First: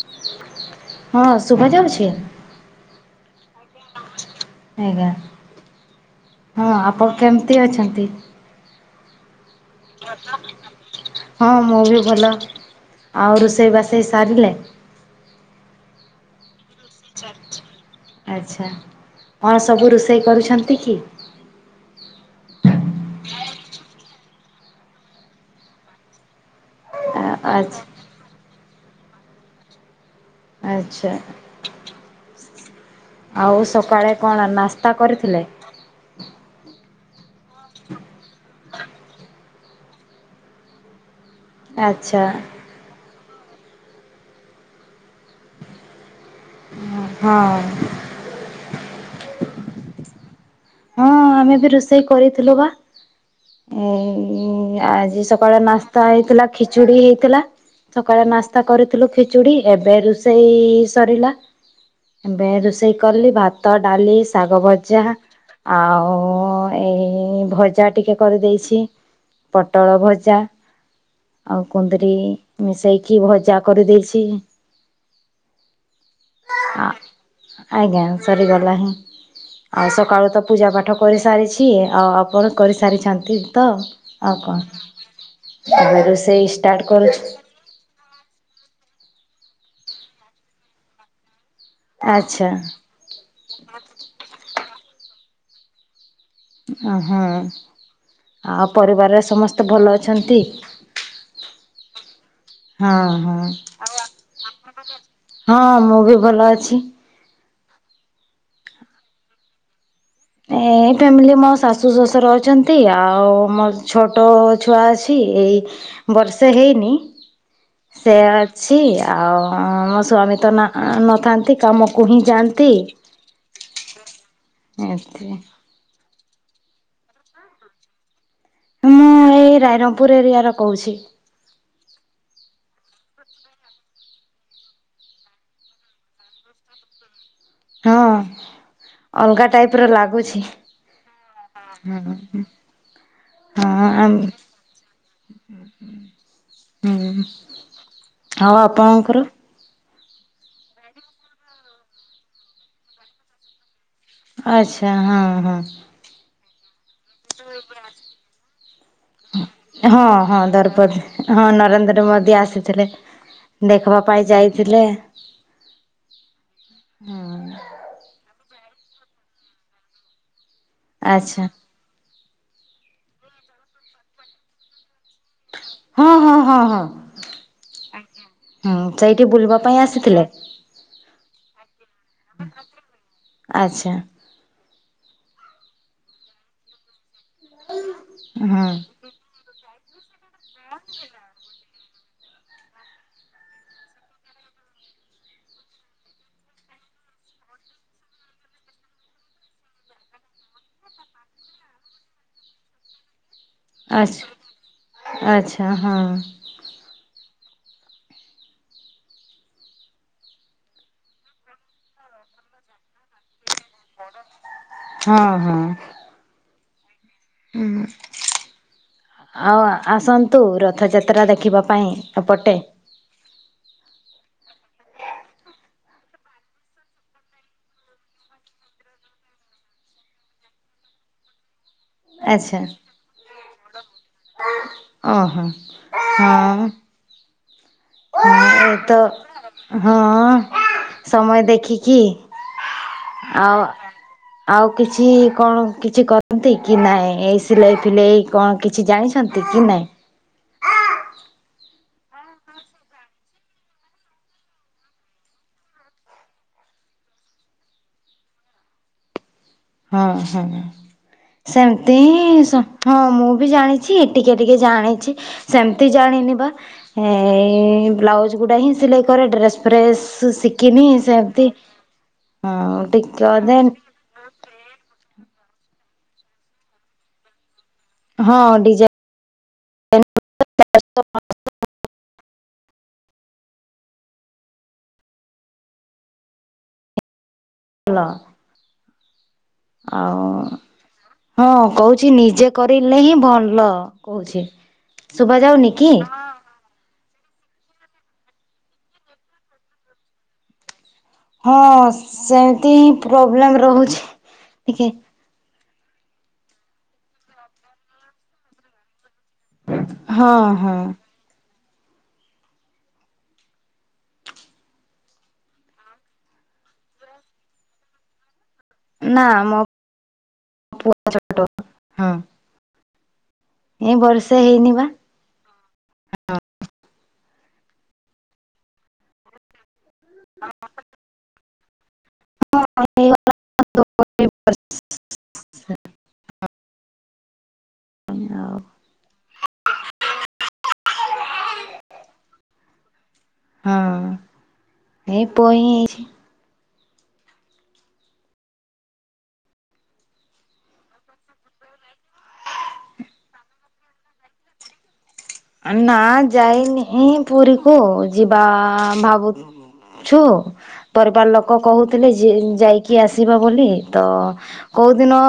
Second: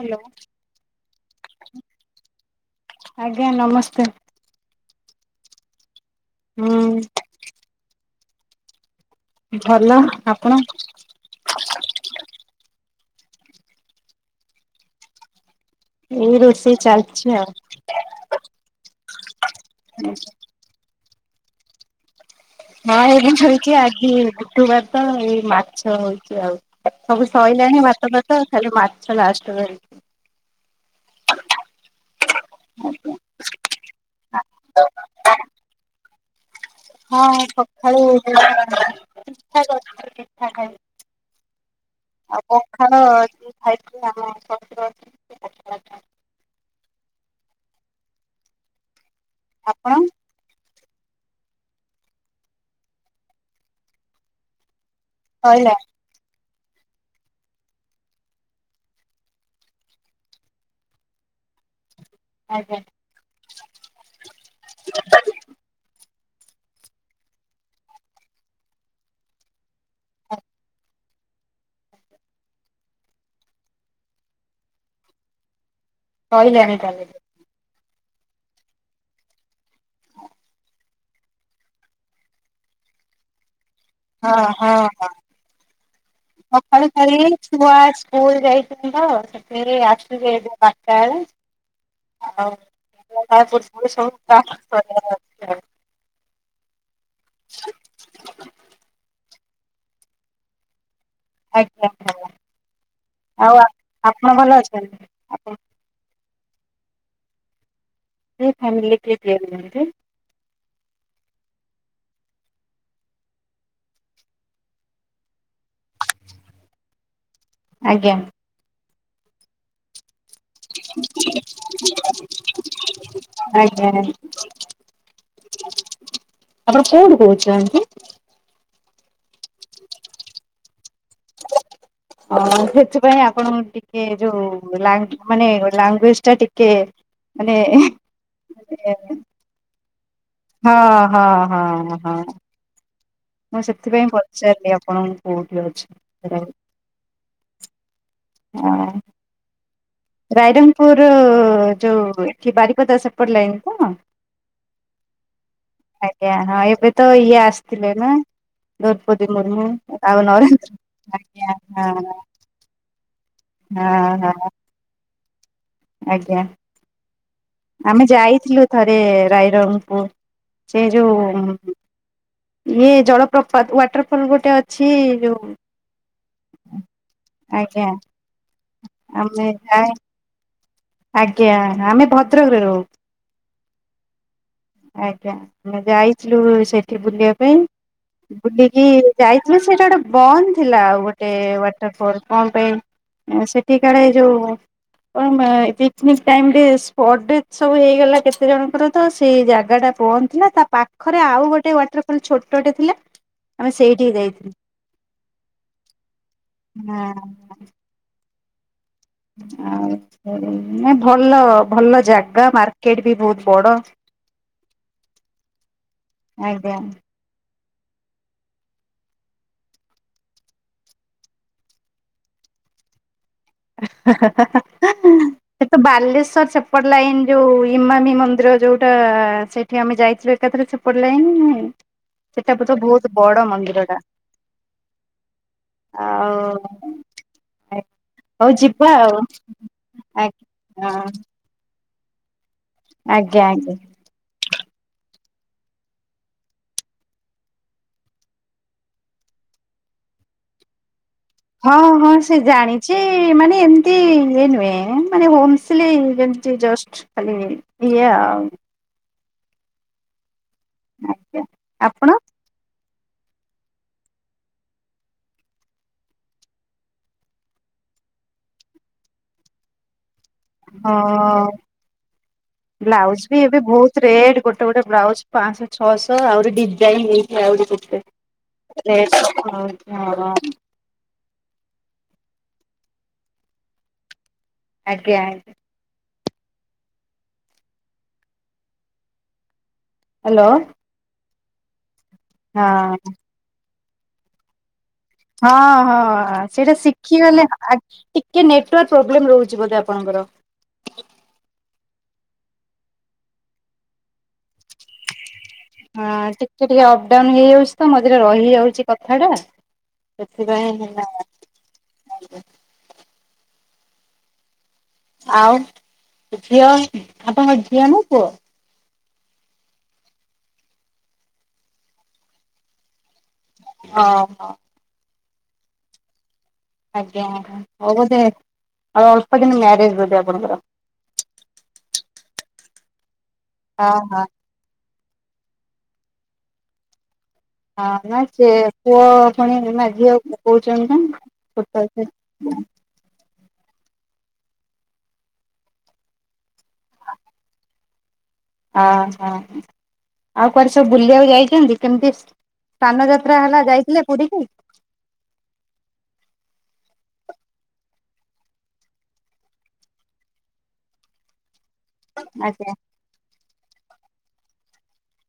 Hello ହଁ ଶୁଭା ଯାଉଛି? ଆଜ୍ଞା ନମସ୍ତେ। ଆଜ୍ଞା ହଁ ଆପଣ ହୁଁ କେମିତି ଅଛନ୍ତି? ଭଲ ଆପଣ ହଁ ମୁଁ ବି ଭଲ ଆଉ ରୋଷେଇ ବାସେଇ ସାରିଲେ? ଏଇ ରୋଷେଇ ଚାଲିଛି ଆଉ। ଆଚ୍ଛା କଣ ସବୁ ରୋଷେଇ କରୁଛନ୍ତି କି? ହଁ ଏମ ହେଇଛି ଆଜି ବୁଧବାର ତ ଏଇ ମାଛ ହଉଛି ଆଉ। [inaudible] ସବୁ ଆଚ୍ଛା ସରଲାଣି ଭାତ ଟାତ ଖାଲି ମାଛ ଲାଷ୍ଟ ଆଚ୍ଛା। ଆଚ୍ଛା [inaudible] ଆଉ ସକାଳେ କଣ ନାସ୍ତା କରିଥିଲେ? ହଁ ସକାଳୁ ପିଠା କରୁଥିଲୁ ପିଠା ଖାଇବୁ। ଆଚ୍ଛା ଆ କ [inaudible] ଖାଇି ଆମ ଶ ଅ [inaudible] ହଁ। ଆପଣ? ହଁ ଆମେ ବି ରୋଷେଇ କରିଥିଲୁ ବା ଏଇ ଆଜି ସକାଳେ ସଇଲା ନାସ୍ତା ହେଇଥିଲା ଖିଚୁଡ଼ି ହେଇଥିଲା। ସକାଳେ ନାସ୍ତା କରିଥିଲୁ ଖିଚୁଡ଼ି ଏବେ ରୋଷେଇ ସରିଲା। ଏବେ ଆଜ୍ଞା ରୋଷେଇ କଲି ଭାତ ଡାଲି ଶାଗ ଭଜା। ଆଉ ଏଇ ଭଜା ଟିକେ କରିଦେଇଛି। ପୋଟଳ ଭଜା। ଆଉ କୁନ୍ଦିରି ମିଶେଇକି ଭଜା କରିଦେଇଛି। କହିଲେଣି କାଲିଠୁ। ଆଜ୍ଞା ସରିଗଲାହିଁ ଆଉ ସକାଳୁ ତ ପୂଜା ପାାଠ କରିସାରିଛି ଆଉ ଆପଣ କରିସାରିଛନ୍ତି ତ? ହଁ ଆଉ ହଁ କଣ ଏବେ ରୋଷେଇ ସକାଳୁ ଷ୍ଟାର୍ଟ ଖାଲି କରୁଛୁ। ଛୁଆ ସ୍କୁଲ୍ ଯାଇଛନ୍ତିତ ସେଠି ଆସିବେ ଏବେ ବାରଟା ବେଳେ। ଆଚ୍ଛା। ଲ ପବ ସବୁ କ ଅ ଆ [inaudible] ଓଁ ହଁ ଆଉ ପରିବାରରେ ସମସ୍ତେ ଭଲ ଅଛନ୍ତି? ଆଜ୍ଞା ଭଲ। ହଁ ହଁ। ଆଉ ଆପଣ ଭଲ ଅଛନ୍ତି? ଆପଣ ହଁ ମୁଁ ବି ଭଲ ଅଛି। କେ ଫ୍ୟାମିରେ କେଏ ଦେନ୍ତି [inaudible] ଏ ଫ୍ୟାମିଲି ମୋ ଶାଶୁ ଶ୍ୱଶୁର ଅଛନ୍ତି ଆଉ ମୋର ଛୋଟ ଛୁଆ ଅଛି ଏଇ ବର୍ଷେ ହେଇନି ଆଜ୍ଞା। ସେ ଅଛି ଆଉ ମୋ ସ୍ଵାମୀ ତ ନଥାନ୍ତି କାମକୁ ହିଁ ଯାଆନ୍ତି। ଆଜ୍ଞା। ଏମିତି। ଆପଣ କୋଉଠୁ କହୁଛନ୍ତି? ମୁଁ ଏଇ ରାଇରଙ୍ଗପୁର ଏରିଆ ର କହୁଛି। ହଁ ସେଥିପାଇଁ ଆପଣଙ୍କ ଟିକେ ଯୋଉ ମାନେ ଲାଙ୍ଗୁଏଜ ଟା ଟିକେ ମାନେ [inaudible] ପୁରା ଲାଗୁଛି। ହଁ ହଁ ହଁ ହଁ। ମୁଁ ସେଥିପାଇଁ ଆମ୍ ପଚାରିଲି ଆପଣଙ୍କୁ କୋଉଠି ଅଛି ସେ? ଉଁ ହୁଁ ଆଉ ଆପଣଙ୍କର? ରାଇରଙ୍ଗପୁର ଯୋଉ ଏଠି ବାରିପଦା ସେପଟ ଲାଇନ ତ? ଆଛା ହଁ ହଁ। ଆଜ୍ଞା ହଁ ଏବେ ତ ଇଏ ଆସିଥିଲେ ନା? ଦ୍ରୌପଦୀ ମୁର୍ମୁ ହଁ ଆଉ ହଁ ନରେନ୍ଦ୍ର ଦୌପଦ ହଁ ଆଜ୍ଞା ହଁ ନରେନ୍ଦ୍ର ମୋଦି ଆସିଥିଲେ। ଦେଖିବା ହଁ ପାଇଁ ହଁ ଯାଇଥିଲେ। ଆଜ୍ଞା। ହୁଁ। ଆମେ ଯାଇଥିଲୁ ଥରେ ରାଇରଙ୍ଗପୁର ସେ ଆଚ୍ଛା ଯୋଉ ଇଏ ଜଳପ୍ରପାତ ୱାଟରଫଲ ଗୋଟେ ଅଛି ଯୋଉ ହଁ ହଁ ହଁ ହଁଁ ଆଜ୍ଞା ହୁଁ ସେଇଠି ଆମେ ବୁଲିବା ପାଇଁ ଯାଏ ଆସିଥିଲେ। ଆଜ୍ଞା ଆମେ ଭଦ୍ରକରେ ରହୁ। ଆଚ୍ଛା ଆଜ୍ଞା ଆମେ ଯାଇଥିଲୁ ସେଠି ବୁଲିବା ପାଇଁ ହଁ ବୁଲିକି ଯାଇଥିଲୁ ସେଇଟା ଗୋଟେ ବନ୍ଦ ଥିଲା ଆଉ ଗୋଟେ ୱାଟର ଫଲ କଣ ପାଇଁ ସେଠି କଳେ ଯୋଉ କଣ ପାଇଁ ପିକ୍ନିକ୍ ଟାଇମ୍ ରେ ସ୍ପଟ୍ ଡେ ସବୁ ହେଇଗଲା କେତେ ଜଣଙ୍କର ତ ସେଇ ଜାଗା ଟା ବନ୍ଧ ଥିଲା ତା ପାଖ ଖରେ ଆଉ ଗୋଟେ ୱାଟରଫଲ ଛୋଟଟେ ଥିଲା। ଆମେ ସେଇଠିକି ଆଛ ଯାଇଥିଲୁ। ଆଚ୍ଛା ହଁ। ହଁ। ଆଉ ନାଇଁ ଭଲ ଭଲ ଜାଗା ମାର୍କେଟ ବି ବହୁତ ବଡ ହଁ ହଁ। ଆଜ୍ଞା। ହୁଁ। ଆଉ ଆସନ୍ତୁ ରଥଯାତ୍ରା ଦେଖିବା ପାଇଁ ଏପଟେ। [unintelligible] ସେ ତ ବାଲେଶ୍ଵର ସେପଟ ଲାଇନ ଯୋଉ ଇମାମି ମନ୍ଦିର ଯୋଉଟା ସେ ଠି ଆମେ ଯାଇଥିଲୁ ଏକାଥରେ ସେପଟ ଲାଇନ ସେଟା ଆଚ୍ଛା ତ ବହୁତ ବଡ ମନ୍ଦିର ଟା। ଓହୋ ଆଉ ହଁ। ହଁ ହଉ ଏ ଯିବା ତ ଆଉ ହଁ ଆଜ୍ଞା ହଁ। ସମୟ ଦେଖିକି ଆଜ୍ଞା ଆଉ ଆଜ୍ଞା। ଆଉ କିଛି କଣ କିଛି କରନ୍ତି କି ନାହିଁ ଏଇ ସିଲେଇ ଫିଲେଇ? କଣ କିଛି ଜାଣିଛନ୍ତି କି ନାଇଁ? ହଁ ହଁ ସେ ଜାଣିଚି ମାନେ ଏମିତି ଇ ନୁହେଁ ମାନେ ହୋମ୍ ସିଲେଇ ଯେମିତିଜଷ୍ଟ। ଖାଲି ଇଏ ଆଉ। ହଁ ହଁ ଆଜ୍ଞା ସେମିତି ଆପଣ ହିଁ ସ ହଁ ମୁଁ ବି ଜାଣିଚି ଟିକେ ଟିକେ ଜାଣିଚି ସେମିତି ଜାଣିନି ବା ଏ ବ୍ଲାଉଜ୍ ଗୁଡ଼ା ହିଁ ସିଲାଇ କରେ ଡ୍ରେସ୍ ଫ୍ରେସ୍ ଶିଖ କିିନି ହଁ ସେମିତି ହଁ ଟିକେ ଅଧେ ରେଟ୍ ଗୋଟେ ଗୋଟେ ବ୍ଲାଉଜ ପାଞ୍ଚଶହ ଛଅଶହ ଆହୁରି ଡିଜାଇନ୍ ହେଇଥାଏ ଆହୁରି କେତେ। ହଁ ଡିଜାଇ ସେ ହଁ ହଁ। ଆଜ୍ଞା। [unintelligible] ଆଉ ହ୍ୟାଲୋ ହଁ। ହଁ କହୁଚି ନିଜେ କରିଲେ ହିଁ ଭଲ କହୁଚି। ହଁ ହଁ ସେଇଟା ଶି [unintelligible] ଟିକେ ମାନେ ଟିକେ ନେଟୱାର୍କ ପ୍ରୋବ୍ଲେମ ରହୁଛି ବୋଧେ ଆପଣଙ୍କର। ହଁ ସେମିତି ହିଁ ପ୍ରୋବ୍ଲେମ୍ ରହୁଛି ଟିକେ। ହଁ ଟିକେ ଟିକେ ଅପ୍ ଡାଉନ ହେଇଯାଉଛି ତ ମଝିରେ ରହିଯାଉଛି କଥା ଟା। ହଁ ସେଥିପାଇଁ ହଁ ହେଲା ଆଉ ଝିଅ ଆପଣଙ୍କ ଝିଅ ନା ପୁଅ ନା ମୋ ପୁଅ ଛୋଟ ହଁ। ଏଇ ବର୍ଷେ ଓହୋ ହେଇନି ବା ଆଜ୍ଞା ହଉ ବଧେ ଅଳ୍ପ ଦିନ ମ୍ୟାରେଜ ବୋଧେ ଆପଣଙ୍କର। [unintelligible] ହଁ ହଁ। ହଁ ନା ସେ ଆଉ ପୁଅ ପୁଣି ନା ଝିଅ କହୁଛନ୍ତି ନା ଛୋଟ ହଁ ଏଇ ପୋଇ ହେଇଛି। [inaudible] ଆ ହ ଆଉ କୁଆଡେ ସବୁ ବୁଲିବାକୁ ଯାଇଛନ୍ତି କେମିତି ସ୍ନାନ ଯାତ୍ରା ହେଲା ଯାଇଥିଲେ ପୁରୀ କି? ନା ଯାଇନି ପୁରୀକୁ ଯିବା ଭାବୁ ଛୁ ପରିବାର ଲୋକ କହୁଥିଲେ ଯେ ଆଜ୍ଞା ଯାଇକି ଆସ। ବୋଲି ତ କୋଉ ଦିନ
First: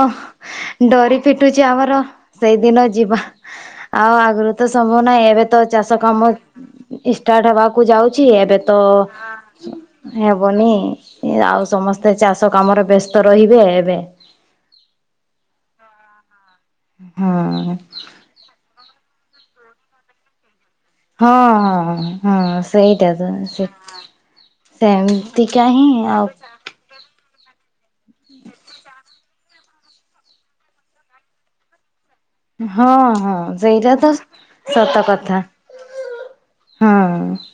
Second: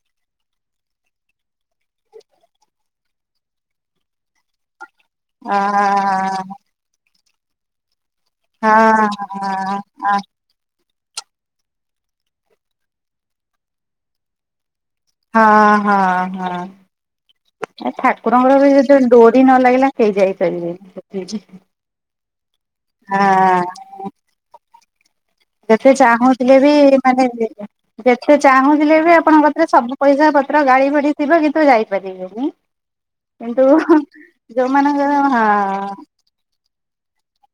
ଡୋରି ଫିଟୁଛି ଆମର ସେଇଦିନ ଯିବା ଆଉ ଆଗରୁ ତ ସମ୍ଭବ ନାହିଁ। ଏବେ ଅ ତ ଚାଷ କାମ ଷ୍ଟାର୍ଟ ହେବାକୁ ଯାଉଛି ଏବେ ହଁ ତ ହଁ ହବନି ଆଉ ସମସ୍ତେ ଚାଷ କାମରେ ବ୍ୟସ୍ତ ରହିବେ ଏବେ ହଁ ହଁ ହଁ। ହଁ। ଏ ଠାକୁରଙ୍କର ବି ଯଦି ଡୋରି ନ ଲାଗିଲା କେହି ଯାଇପାରିବେନି। ହଁ ହଁ ହଁ ସେଇଟା ତ ସେ ହଁ ସେମତି ଯେତେ କାହିଁ ଆଉ ଚାହୁଁଥିଲେ ମାନେ ଯେତେ ଚାହୁଁଥିଲେ ବି ଆପଣଙ୍କ କତିରେ ସବୁ ପଇସା ପତ୍ର ଗାଡି ଫାଡି ଥିବ କିନ୍ତୁ ଯାଇ ପାରିବେନି ହଁ ହଁ କିନ୍ତୁ ସେଇଟା ତ ସତ ଯୋଉମାନଙ୍କର କଥା ହଁ ହଁ।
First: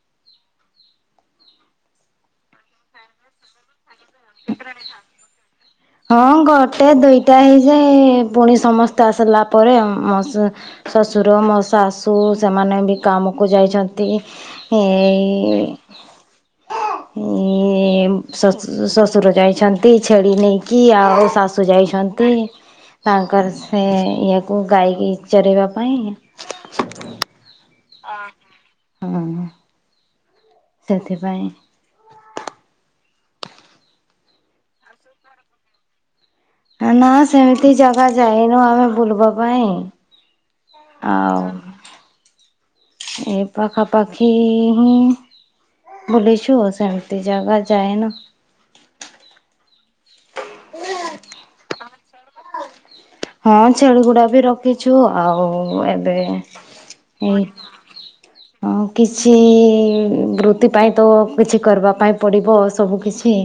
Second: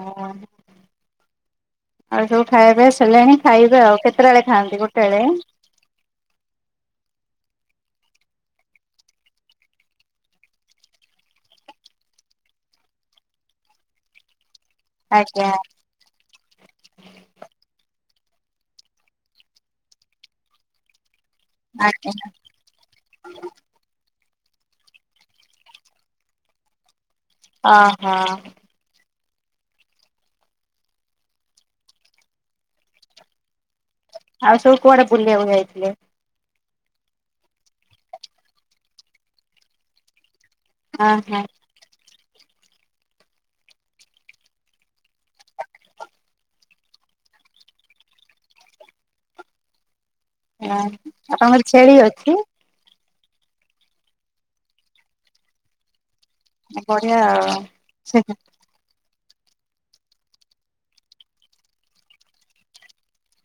ଆଉ ସବୁ ଖାଇବା ପିଇବା ସରିଲାଣି ଖାଇବେ ଆଉ କେତେ କେତେଟାବେଳେ ଖାଆନ୍ତି ଗୋଟେ ବେଳେ ହଁ ଗୋଟେ ଦୁଇଟା ହେଇଯାଏ ପୁଣି ସମସ୍ତେ ଆସିଲା ପରେ। ମ ଶ୍ୱଶୁର ମୋ ଶାଶୁ ସେମାନେ ବି କାମକୁ ଯାଇଛନ୍ତି। ଆଜ୍ଞା ଏଇ ଏ ଶସୁ [unintelligible] ଶ୍ଵଶୁର ଯାଇଛନ୍ତି ଛେଳି ନେଇକି ଆଉ ଶାଶୁ ଆଜ୍ଞା ଯାଇଛନ୍ତି। ତାଙ୍କର ସେ ଇଏକୁ ଗାଈକି ଚରାଇବା ପାଇଁ। ଅ ହଁ। ହଁ। ସେଥିପାଇଁ ଆଉ ସବୁ କୁଆଡେ ବୁଲିବାକୁ ଯାଇଥିଲେ? ନା ସେମିତି ଜାଗା ଯାଇନୁ ଆମେ ବୁଲିବା ପାଇଁ। ଅ ହଁ। ଏ ପାଖାପାଖି ହିଁ। ବୁଲିଚୁ ସେମତି ଜାଗା ଯାଇନ। ଆପଣଙ୍କର ଛେଳି ଅଛି? ହଁ ଛେଳି ଗୁଡ଼ା ବି ରଖିଛୁ ଆଉ ଏବେ ଏ ବଢ଼ିଆ ଏଇ ଆଉ ସେ ହଁ କିଛି ବୃତ୍ତି ପାଇଁ ତ କିଛି କର୍ବା ପାଇଁ ପଡ଼ିବ ସବୁ କିଛି।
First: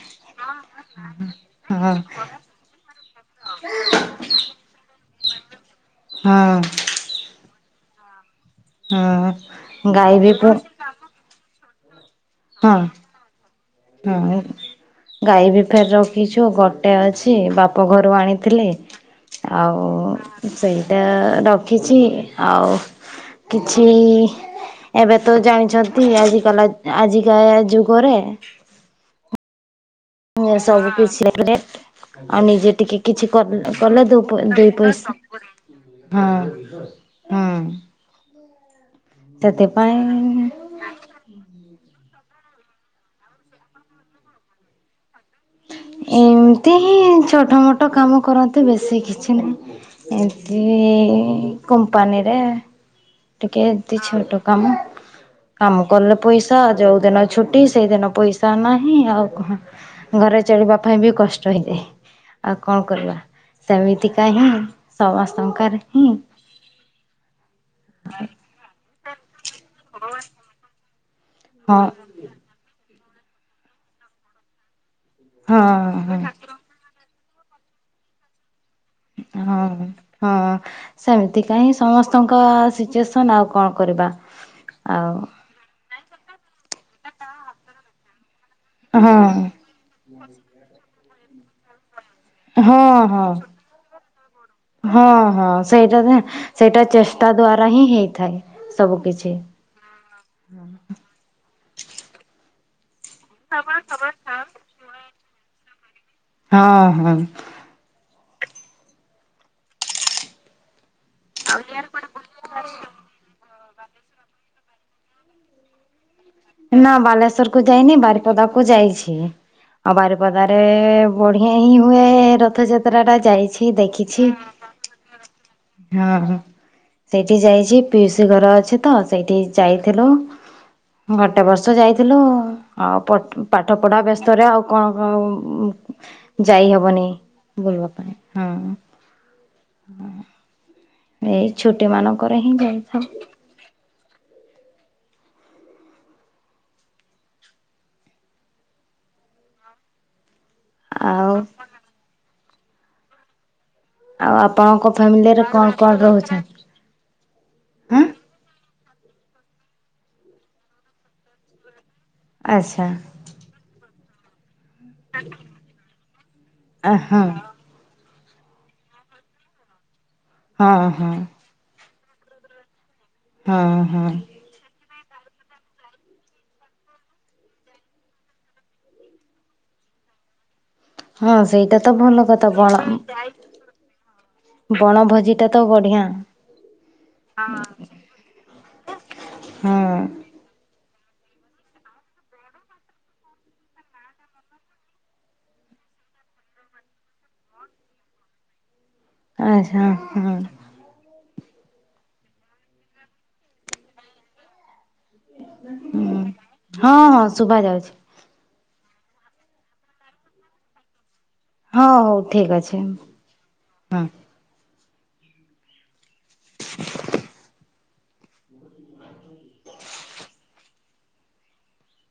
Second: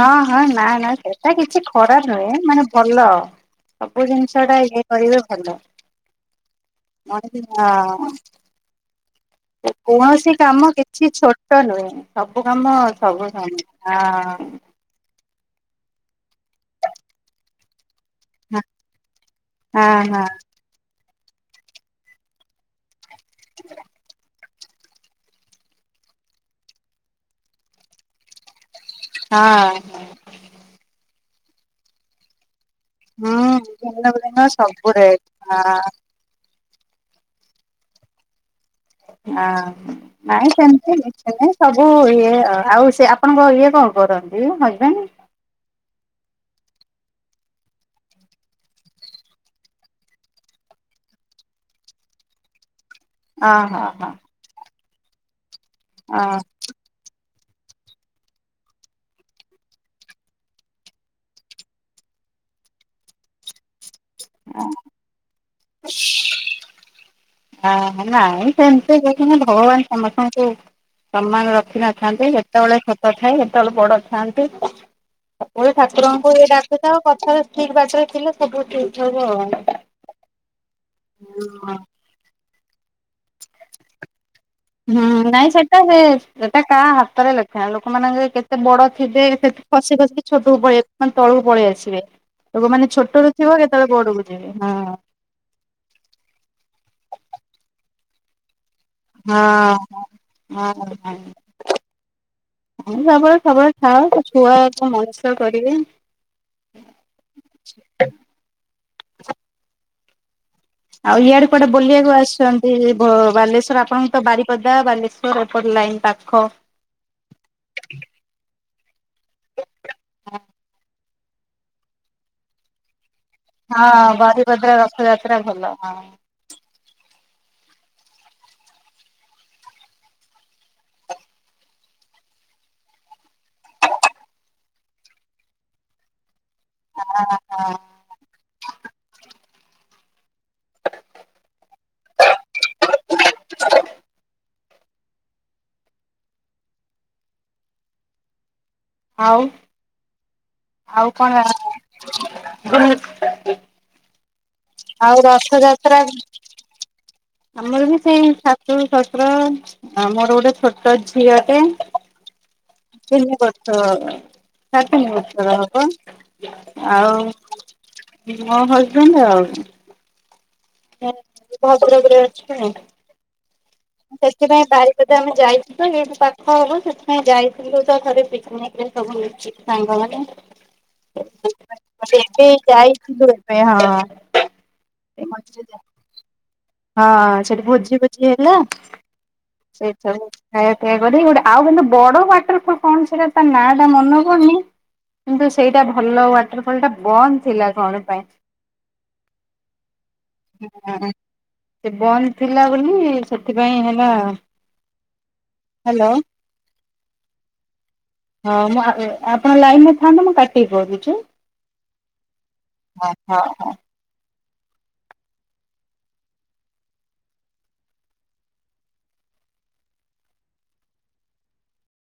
ହଁ ହଁ ନାଁ ନାଁ ସେଟା କିଛି ହଁ ଖରାପ ନୁହେଁ ମାନେ ଭଲ। ସବୁ ଜିନିଷଟା ଇଏ କରିବେ ଭଲ। ହଁ। ଅଁଟେ ତି ଅଁ ହଁ ଗାଈ ବି ଉଁ ଛି ଛୋଟ ନୁହେଁ ସବୁ କାମ ସବୁ ସମ ଆ ହଁ ଗାଈ ବି ଫେର୍ ରଖିଚୁ ଗୋଟେ ଅଛି ବାପ ଘରୁ ଆଣି ଥିଲେ ହଁ ଆଉ ହଁ ସେଇଟା ରଖିଚି ଆଉ କିଛି ଏବେ ତ ଜାଣିଚନ୍ତି ଆଜିି କଲା ଆଜି ଯାୟା ଯୁଗରେ ହଁ। ଏ ସବୁ କିଛି [unintelligible] ଆଉ ନିଜେ ଟିକେ କିଛି କ ହୁଁ କଲେ ଭିନ୍ନ ଦୋ ପ ଭିନ୍ନ ଦୁଇ ସବୁରେ ପଇସି ହଁ ହଁ ହଁ। ଆ ହଁ ସେଥିପାଇଁ ନାଇଁ ସେମତି ଏନେ ସବୁ ଇଏ ଅ ଆଉ ସେ ଆପଣଙ୍କ ଇଏ କଁ କରନ୍ତି ହଜବେନ୍? ଏମତି ହିଁ ଛୋଟ ମୋଟ କାମ କରନ୍ତି ବେଶୀ କିଛି ନାଇଁ। ଏମତି କମ୍ପାନୀରେ ଟିକେ ଅହ ଏତି ହ ଛୋଟ କାମ କାମ କଲେ ପଇସା ଯୋଉ ଦିନ ଛୁଟି ସେଇ ଦିନ ପଇସା ନାହିଁ ଆଉ କଣ। ଘରେ ଚଳିବା ପାଇଁ ବି କଷ୍ଟ ହେଇଯାଏ ଆଉ କଣ କରିବା ସେମିତିକା ହିଁ ସମସ୍ତଙ୍କର ହିଁ ଆ ନାଇଁ ସେମତି କିଛିନା ଭଗବାନ ସମସ୍ତଙ୍କୁ ସମାନ ହଁ ରଖିନଥାନ୍ତି କେତୋଳେ ଛୋଟ ଥାଏ କେତୋଳେ ବଡ଼ ଥାଆନ୍ତି। ହଁ ସବୁବେଳେ ହଁ ଠାକୁରଙ୍କୁ ହିଁ ଡାକୁଥାଅ ପଛରେ ଠିକ୍ ବାଟରେ ଥିଲେ ସବୁଠୁ ହଁ ହଁ ସେମତିକା ହିଁ ଆଉ। ସମସ୍ ତଙ୍କ ସିଚୁଏସନ୍ ଆଉ କଣ କରିବା? ହୁଁ ଆଉ ନାଇଁ ସେଟା ହେ ଏଟା କାହା ହାତରେ ଲେଖା ଲୋକମାନଙ୍କେ କେତେ ବଡ଼ ହଁ ହଁ ଥିବେ ସେତେ ପଛେ ଖସିକି ଛୋଟକୁ ପଳେ ମାନେ ତଳୁକୁ ପଳିଆସିବେ। ତ ଉ ଛୋଟରୁ ଥିବ କେତୋଳେ ବଡ଼ୁକୁ ଯିବେ ହୁଁ। ଅଁ ହଁ। ସେଇଟା ଦେଁ ସେଇଟା ଚେଷ୍ଟା ଦ୍ଵାରା ହିଁ ହେଇଥାଏ। ସବୁ କିଛି। ହଁ ହଁ ହଁ ହଁ ହଁ ସବେଳେ ସବେଳେ ଥାଅ ସେ ଛୁଆ ଏକା ମଣିଷ କରିବେ। ହଁ ହୁଁ। ଆଉ ଇଆଡ଼େ କୁଆଡ଼େ ବଲିବାକୁ ଆସିଚଁ? ତି ବ ବାଲେଶ୍ୱର ଆପଣଙ୍କୁ ତ ବାରିପଦା ବାଲେଶ୍ୱର ଏପଟ ଲାଇନ୍ ପାଖ। ନାଁ ବାଲେଶ୍ଵରକୁ ଯାଇନି ବାରିପଦାକୁ ଯାଇଛି ଆଉ ବାରିପଦାରେ ବଢ଼ିଆ ହିଁ ହୁଏ ରଥଯାତ୍ରାଟା ଯାଇଛି। ହଁ ଦେଖିଛି। ବାରିପଦା ରଥଯାତ୍ରା ଭଲ ହଁ। ସେଇଠି ଯାଇଚି ପିଉସୀ ଘର ଅଛି ତ ସେଇଠି ଯାଇଥିଲୁ ଗୋଟେ ବର୍ଷ ଯାଇଥିଲୁ ଆଉ ପ- ପାଠ ପଢା ବ୍ୟସ୍ତରେ ଆଉ କଣ କଣ ଯାଇ ହବନି ବୁଲିବା ପାଇଁ ହଁ। ଏଇ ଛୁଟି ମାନଙ୍କରେ ହିଁ ଯାଇଥାଉ। [inaudible] ଆଉ ଆଉ କଣ ଆଉ ଆପଣଙ୍କ ଆଉ ଫ୍ୟାମିଲିରେ କଣ କଣ ରଥଯାତ୍ରା ରହୁଚନ୍ତି? ଆମର ବି ସେଇ ଶାଶୁ, ଶଶୁର ମୋର ଗୋଟେ ଛୋଟ ଝିଅଟେ ଆଚ୍ଛା ତିନି ବର୍ଷ [unintelligible] ହବ ହଁ ଆଉ ମୋ ହଜବେଣ୍ଟ୍ ଆଉ ହଁ ହଁ। [unintelligible] ହଁ- ହଁ। ସେଥିପାଇଁ ବାଇକ୍ ରେ ଆମେ ଯାଇଥିଲୁ ଏଇଠି ପାଖ ହବ ସେଥିପାଇଁ ଯାଇଥିଲୁ ତ ଥରେ [unintelligible] ସାଙ୍ଗ ମାନେ ହଁ ସେଇଟା ତ ଭଲ କଥା ଏବେ ବଣ ଯାଇଥିଲୁ ଏବେ ହଁ। ବଣଭୋଜି ଭୋଜି ଟା ତ ବଢିଆ। ହଁ ସେଠି ଭୋଜି ଭୋଜି ହେଲା ହଁ ସେଇଠ ଖାଇବା ପିଇବା କରିକି ଗୋଟେ ଆଉ କିନ୍ତୁ ବଡ ୱାଟର୍ ଫଲ୍ କଣ୍ ସେଟା ତା ନାଁ ଟା ମନ ପଡୁନି କିନ୍ତୁ ସେଇଟା ଭଲ ୱାଟର୍ ଫଲ୍ ଟା ବନ୍ଦ୍ ଥିଲା କଣ ପାଇଁ। ଆଚ୍ଛା -ହଁ। ସେ ବନ୍ଦ ଥିଲା ବୋଲି ସେଥିପାଇଁ ହେ [unintelligible] ହଁ- ହଁ ଶୁଭା ଯାଉଚି। ହଁ ମୁଁ-ଆ- ଆପଣ ଲାଇନରେ ଥାଆନ୍ତୁ ମୁଁ କାଟି କି କରୁଚି। ହଁ ହଉ ଠିକ୍ ଅଛି। ହଁ- ହଁ- ହଁ। ହଁ। [inaudible]